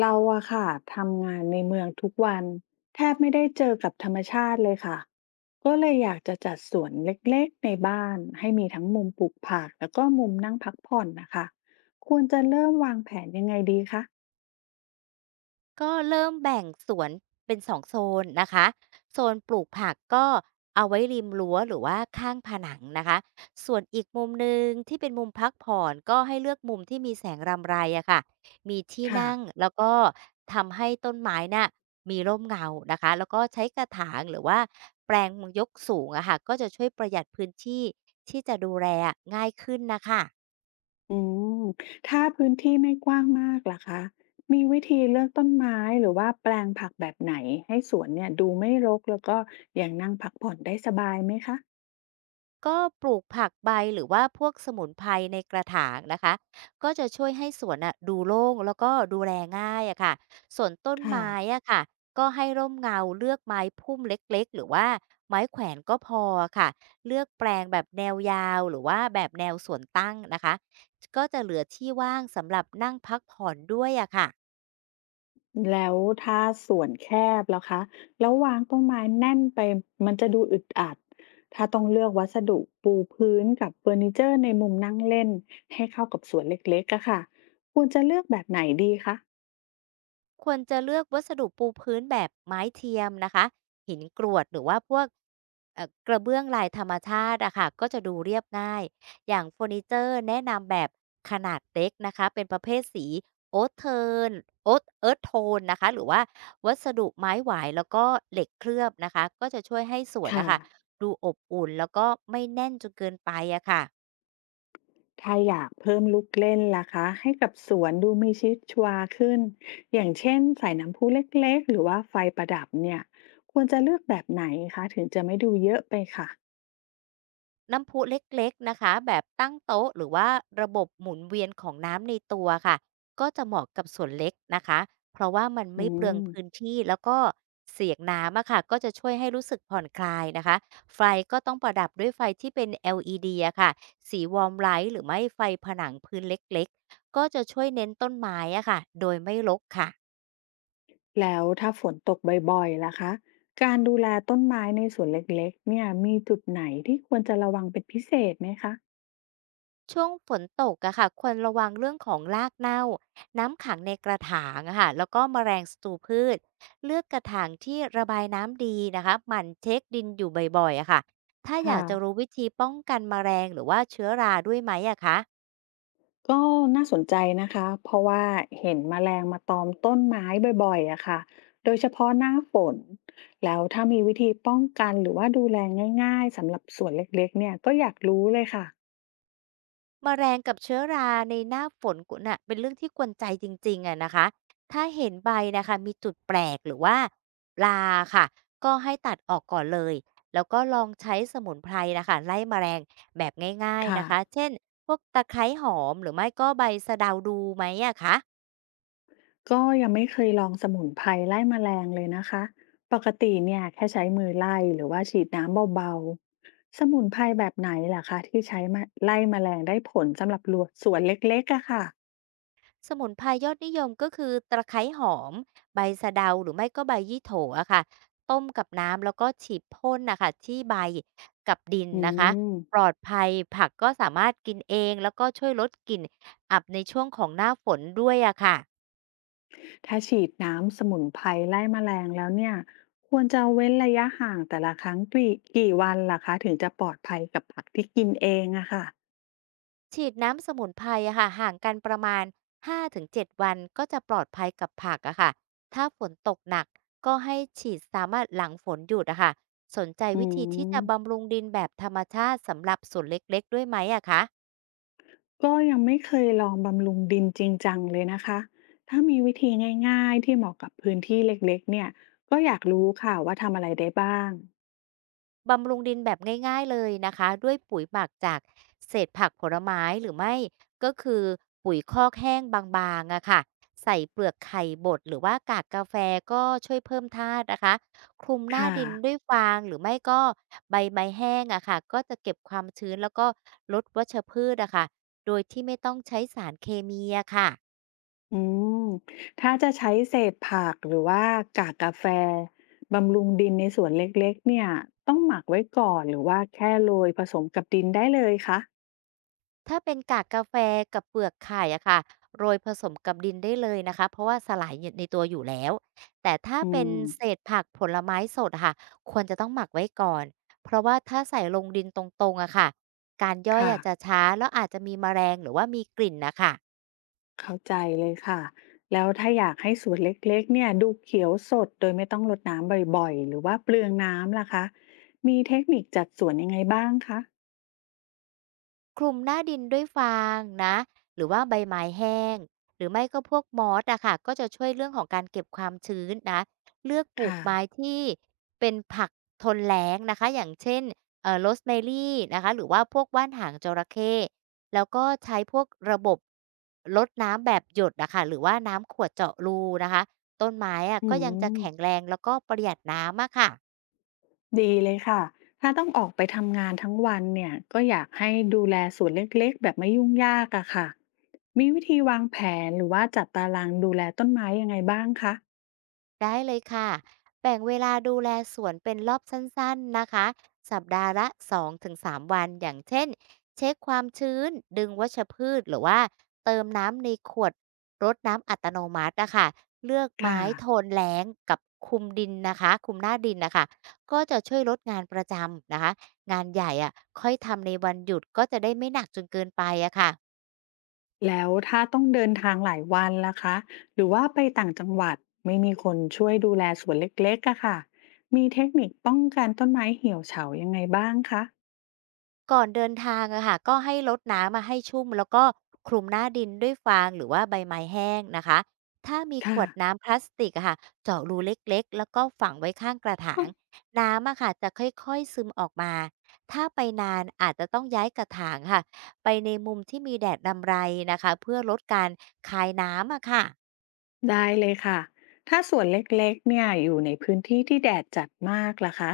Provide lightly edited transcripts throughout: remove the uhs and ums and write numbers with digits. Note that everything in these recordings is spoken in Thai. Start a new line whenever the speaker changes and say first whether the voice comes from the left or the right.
left: เราอะค่ะทำงานในเมืองทุกวันแทบไม่ได้เจอกับธรรมชาติเลยค่ะก็เลยอยากจะจัดสวนเล็กๆในบ้านให้มีทั้งมุมปลูกผักแล้วก็มุมนั่งพักผ่อนนะคะควรจะเริ่มวางแผนยังไงดีคะ
right: ก็เริ่มแบ่งสวนเป็นสองโซนนะคะโซนปลูกผักก็เอาไว้ริมรั้วหรือว่าข้างผนังนะคะส่วนอีกมุมหนึ่งที่เป็นมุมพักผ่อนก็ให้เลือกมุมที่มีแสงรำไรอะค่ะมีที่
left: ค่ะ
right: นั่งแล้วก็ทำให้ต้นไม้น่ะมีร่มเงานะคะแล้วก็ใช้กระถางหรือว่าแปลงยกสูงอะค่ะก็จะช่วยประหยัดพื้นที่ที่จะดูแลง่ายขึ้นนะคะ
left: อืมถ้าพื้นที่ไม่กว้างมากล่ะคะมีวิธีเลือกต้นไม้หรือว่าแปลงผักแบบไหนให้สวนเนี่ยดูไม่รกแล้วก็ยังนั่งพักผ่อนได้สบายไหมคะ
right: ก็ปลูกผักใบหรือว่าพวกสมุนไพรในกระถางนะคะก็จะช่วยให้สวนอ่ะดูโล่งแล้วก็ดูแลง่ายอะค่ะส่วนต้น
left: ค่ะ
right: ไม้อะค่ะก็ให้ร่มเงาเลือกไม้พุ่มเล็กๆหรือว่าไม้แขวนก็พอค่ะเลือกแปลงแบบแนวยาวหรือว่าแบบแนวสวนตั้งนะคะก็จะเหลือที่ว่างสำหรับนั่งพักผ่อนด้วยอะค่ะ
left: แล้วถ้าสวนแคบแล้วคะแล้ววางต้นไม้แน่นไปมันจะดูอึดอัด ถ้าต้องเลือกวัสดุปูพื้นกับเฟอร์นิเจอร์ในมุมนั่งเล่นให้เข้ากับสวนเล็กๆอะค่ะควรจะเลือกแบบไหนดีคะ
right: ควรจะเลือกวัสดุปูพื้นแบบไม้เทียมนะคะหินกรวดหรือว่าพวกกระเบื้องลายธรรมชาติอะค่ะก็จะดูเรียบง่ายอย่างเฟอร์นิเจอร์แนะนำแบบขนาดเล็กนะคะเป็นประเภทสีโอ๊ตเทิร์นโอ๊ตเอิร์ธโทนนะคะหรือว่าวัสดุไม้หวายแล้วก็เหล็กเคลือบนะคะก็จะช่วยให้สวน
left: ค่ะ
right: นะคะดูอบอุ่นแล้วก็ไม่แน่นจนเกินไปอะค่ะ
left: ถ้าอยากเพิ่มลูกเล่นล่ะคะให้กับสวนดูมีชีวิตชีวาขึ้น อย่างเช่นใส่น้ำพุเล็กๆหรือว่าไฟประดับเนี่ยควรจะเลือกแบบไหนคะถึงจะไม่ดูเยอะไปค่ะ
right: น้ำพุเล็กๆนะคะแบบตั้งโต๊ะหรือว่าระบบหมุนเวียนของน้ำในตัวค่ะก็จะเหมาะกับส่วนเล็กนะคะเพราะว่ามัน
left: อื
right: ไม่เปลือง
left: ม
right: พื้นที่แล้วก็เสียงน้ำอะค่ะก็จะช่วยให้รู้สึกผ่อนคลายนะคะไฟก็ต้องประดับด้วยไฟที่เป็น LED อลอีดีอะค่ะสีวอร์มไลท์หรือไม่ไฟผนังพื้นเล็กๆก็จะช่วยเน้นต้นไม้อะค่ะโดยไม่รกค่ะ
left: แล้วถ้าฝนตกบ่อยๆล่ะคะการดูแลต้นไม้ในสวนเล็กๆเนี่ยมีจุดไหนที่ควรจะระวังเป็นพิเศษไหมคะ
right: ช่วงฝนตกอะค่ะควรระวังเรื่องของรากเน่า น้ำขังในกระถางอะค่ะแล้วก็แมลงศัตรูพืชเลือกกระถางที่ระบายน้ำดีนะคะหมั่นเช็คดินอยู่บ่อยๆอะค่ะถ้าอยา
left: ค่ะ
right: กจะรู้วิธีป้องกันแมลงหรือว่าเชื้อราด้วยไหมอะคะ
left: ก็น่าสนใจนะคะเพราะว่าเห็นแมลงมาตอมต้นไม้บ่อยๆอะค่ะโดยเฉพาะหน้าฝน แล้วถ้ามีวิธีป้องกันหรือว่าดูแลง่ายๆ สำหรับสวนเล็กๆเนี่ยก็อยากรู้เลยค่ะ
right: แมลงกับเชื้อราในหน้าฝนกน่ะเป็นเรื่องที่กวนใจจริงๆอะนะคะถ้าเห็นใบนะคะมีจุดแปลกหรือว่าราค่ะก็ให้ตัดออกก่อนเลยแล้วก็ลองใช้สมุนไพรนะคะไล่แมลงแบบง่ายๆ
left: ค่ะ
right: นะคะเช่นพวกตะไคร้หอมหรือไม่ก็ใบสะเดาดูไหมอะคะ
left: ก็ยังไม่เคยลองสมุนไพรไล่แมลงเลยนะคะปกติเนี่ยแค่ใช้มือไล่หรือว่าฉีดน้ำเบาๆสมุนไพรแบบไหนล่ะคะที่ใช้มาไล่แมลงได้ผลสำหรับรัวสวนเล็กๆอะค่ะ
right: สมุนไพรยอดนิยมก็คือตะไคร้หอมใบสะเดาหรือไม่ก็ใบยี่โถอะค่ะต้มกับน้ำแล้วก็ฉีดพ่นนะคะที่ใบกับดิน
left: อื
right: นะคะ
left: ม
right: ปลอดภัยผักก็สามารถกินเองแล้วก็ช่วยลดกลิ่นอับในช่วงของหน้าฝนด้วยอะค่ะ
left: ถ้าฉีดน้ำสมุนไพรไล่แมลงแล้วเนี่ยควรจะเว้นระยะห่างแต่ละครั้งกี่วันล่ะคะถึงจะปลอดภัยกับผักที่กินเองอะค่ะ
right: ฉีดน้ำสมุนไพรอะค่ะห่างกันประมาณ5-7วันก็จะปลอดภัยกับผักอะค่ะถ้าฝนตกหนักก็ให้ฉีดสามารถหลังฝนหยุดอะค่ะสนใจ
left: อื
right: วิธีที่
left: ม
right: จะบำรุงดินแบบธรรมชาติสำหรับสวนเล็กๆด้วยไหมอะคะ
left: ก็ยังไม่เคยลองบำรุงดินจริงจังเลยนะคะ ถ้ามีวิธีง่ายๆที่เหมาะกับพื้นที่เล็กๆเนี่ยก็อยากรู้ค่ะว่าทำอะไรได้บ้าง
right: บำรุงดินแบบง่ายๆเลยนะคะด้วยปุ๋ยหมักจากเศษผักผลไม้หรือไม่ก็คือปุ๋ยคอกแห้งบางๆอะค่ะใส่เปลือกไข่บดหรือว่ากากกาแฟก็ช่วยเพิ่มธาตุนะคะคลุมหน้า
left: ค่ะ
right: ดินด้วยฟางหรือไม่ก็ใบไม้แห้งอะค่ะก็จะเก็บความชื้นแล้วก็ลดวัชพืชอะค่ะโดยที่ไม่ต้องใช้สารเคมีอะค่ะ
left: อืมถ้าจะใช้เศษผักหรือว่ากากกาแฟบำรุงดินในสวนเล็กๆเนี่ยต้องหมักไว้ก่อนหรือว่าแค่โรยผสมกับดินได้เลยคะ
right: ถ้าเป็นกากกาแฟกับเปลือกไข่อะค่ะโรยผสมกับดินได้เลยนะคะเพราะว่าสลายในตัวอยู่แล้วแต่ถ้า
left: อื
right: เป็น
left: ม
right: เศษผักผลไม้สดอะค่ะควรจะต้องหมักไว้ก่อนเพราะว่าถ้าใส่ลงดินตรงๆอะค่ะการย่อย
left: ค่ะ
right: อาจจะช้าแล้วอาจจะมีแมลงหรือว่ามีกลิ่นนะคะ
left: เข้าใจเลยค่ะแล้วถ้าอยากให้สวนเล็กๆเนี่ยดูเขียวสดโดยไม่ต้องรดน้ำบ่อยๆหรือว่าเปลืองน้ำล่ะคะมีเทคนิคจัดสวนยังไงบ้างคะ
right: คลุมหน้าดินด้วยฟางนะหรือว่าใบไม้แห้งหรือไม่ก็พวกมอสอะค่ะก็จะช่วยเรื่องของการเก็บความชื้นนะเลือกปลูก
left: ค่ะ
right: ไม้ที่เป็นผักทนแล้งนะคะอย่างเช่นโรสแมรี่นะคะหรือว่าพวกว่านหางจระเข้แล้วก็ใช้พวกระบบลดน้ำแบบหยดอะค่ะหรือว่าน้ำขวดเจาะรูนะคะต้นไม้อะ
left: อื
right: ก็ยังจะแข็งแร
left: ม
right: งแล้วก็ประหยัดน้ำอะค่ะ
left: ดีเลยค่ะถ้าต้องออกไปทำงานทั้งวันเนี่ยก็อยากให้ดูแลสวนเล็กๆแบบไม่ยุ่งยากอะค่ะมีวิธีวางแผนหรือว่าจัดตารางดูแลต้นไม้ยังไงบ้างคะ
right: ได้เลยค่ะแบ่งเวลาดูแลสวนเป็นรอบสั้นๆนะคะ สัปดาห์ละ2-3วัน อย่างเช่นเช็คความชื้นดึงวัชพืชหรือว่าเติมน้ำในขวดรดน้ำอัตโนมัตินะคะเลือก
left: ค่ะ
right: ไม้โทนแล้งกับคุมดินนะคะคุมหน้าดินนะคะ ก็จะช่วยลดงานประจำนะคะงานใหญ่อะ่ะค่อยทำในวันหยุดก็จะได้ไม่หนักจนเกินไปอะค่ะ
left: แล้วถ้าต้องเดินทางหลายวันล่ะคะหรือว่าไปต่างจังหวัดไม่มีคนช่วยดูแลสวนเล็กๆอะค่ะมีเทคนิคป้องกันต้นไม้เหี่ยวเฉายังไงบ้างคะ
right: ก่อนเดินทางอะค่ะก็ให้รดน้ำมาให้ชุ่มแล้วก็คลุมหน้าดินด้วยฟางหรือว่าใบไม้แห้งนะคะถ้ามีข
left: ค่ะ
right: วดน้ำพลาสติกอะค่ะเจาะรูเล็กๆแล้วก็ฝังไว้ข้างกระถางน้ำอะค่ะจะค่อยๆซึมออกมาถ้าไปนานอาจจะต้องย้ายกระถางค่ะไปในมุมที่มีแดดรำไรนะคะเพื่อลดการคายน้ำอะค่ะ
left: ได้เลยค่ะถ้าสวนเล็กๆเนี่ยอยู่ในพื้นที่ที่แดดจัดมากล่ะคะ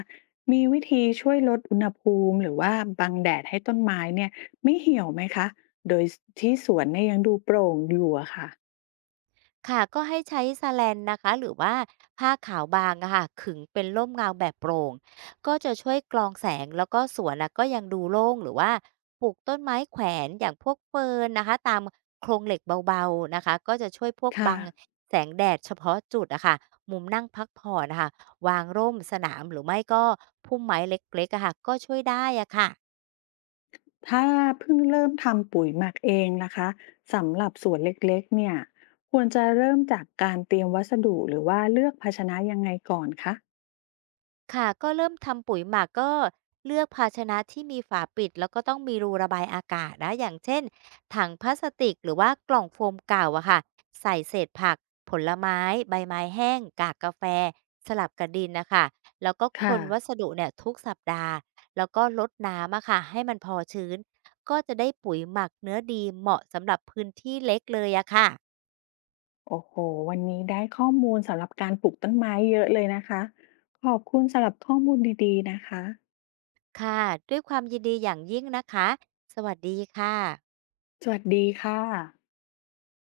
left: มีวิธีช่วยลดอุณหภูมิหรือว่าบังแดดให้ต้นไม้เนี่ยไม่เหี่ยวไหมคะโดยที่สวนเนี่ยยังดูโปร่งอยู่อะค่ะ
right: ค่ะก็ให้ใช้สแลนนะคะหรือว่าผ้าขาวบางอะค่ะขึงเป็นร่มเงาแบบโปร่งก็จะช่วยกรองแสงแล้วก็สวนอะก็ยังดูโล่งหรือว่าปลูกต้นไม้แขวนอย่างพวกเฟิร์นนะคะตามโครงเหล็กเบาๆนะคะก็จะช่วยพวก
left: ค่ะ
right: บังแสงแดดเฉพาะจุดอะค่ะมุมนั่งพักผ่อนนะคะวางร่มสนามหรือไม่ก็พุ่มไม้เล็กๆอะค่ะก็ช่วยได้อะค่ะ
left: ถ้าเพิ่งเริ่มทำปุ๋ยหมักเองนะคะสำหรับสวนเล็กๆเนี่ยควรจะเริ่มจากการเตรียมวัสดุหรือว่าเลือกภาชนะยังไงก่อนคะ
right: ค่ะก็เริ่มทำปุ๋ยหมักก็เลือกภาชนะที่มีฝาปิดแล้วก็ต้องมีรูระบายอากาศนะอย่างเช่นถังพลาสติกหรือว่ากล่องโฟมเก่าอะค่ะใส่เศษผักผลไม้ใบไม้แห้งกากกาแฟสลับกับดินนะคะแล้วก็ค
left: ค่ะ
right: นวัสดุเนี่ยทุกสัปดาห์แล้วก็ลดน้ำอะค่ะให้มันพอชื้นก็จะได้ปุ๋ยหมักเนื้อดีเหมาะสำหรับพื้นที่เล็กเลยอะค่ะ
left: โอ้โหวันนี้ได้ข้อมูลสำหรับการปลูกต้นไม้เยอะเลยนะคะขอบคุณสำหรับข้อมูลดีๆนะคะ
right: ค่ะด้วยความยินดีอย่างยิ่งนะคะสวัสดีค่ะ
left: สวัสดีค่ะ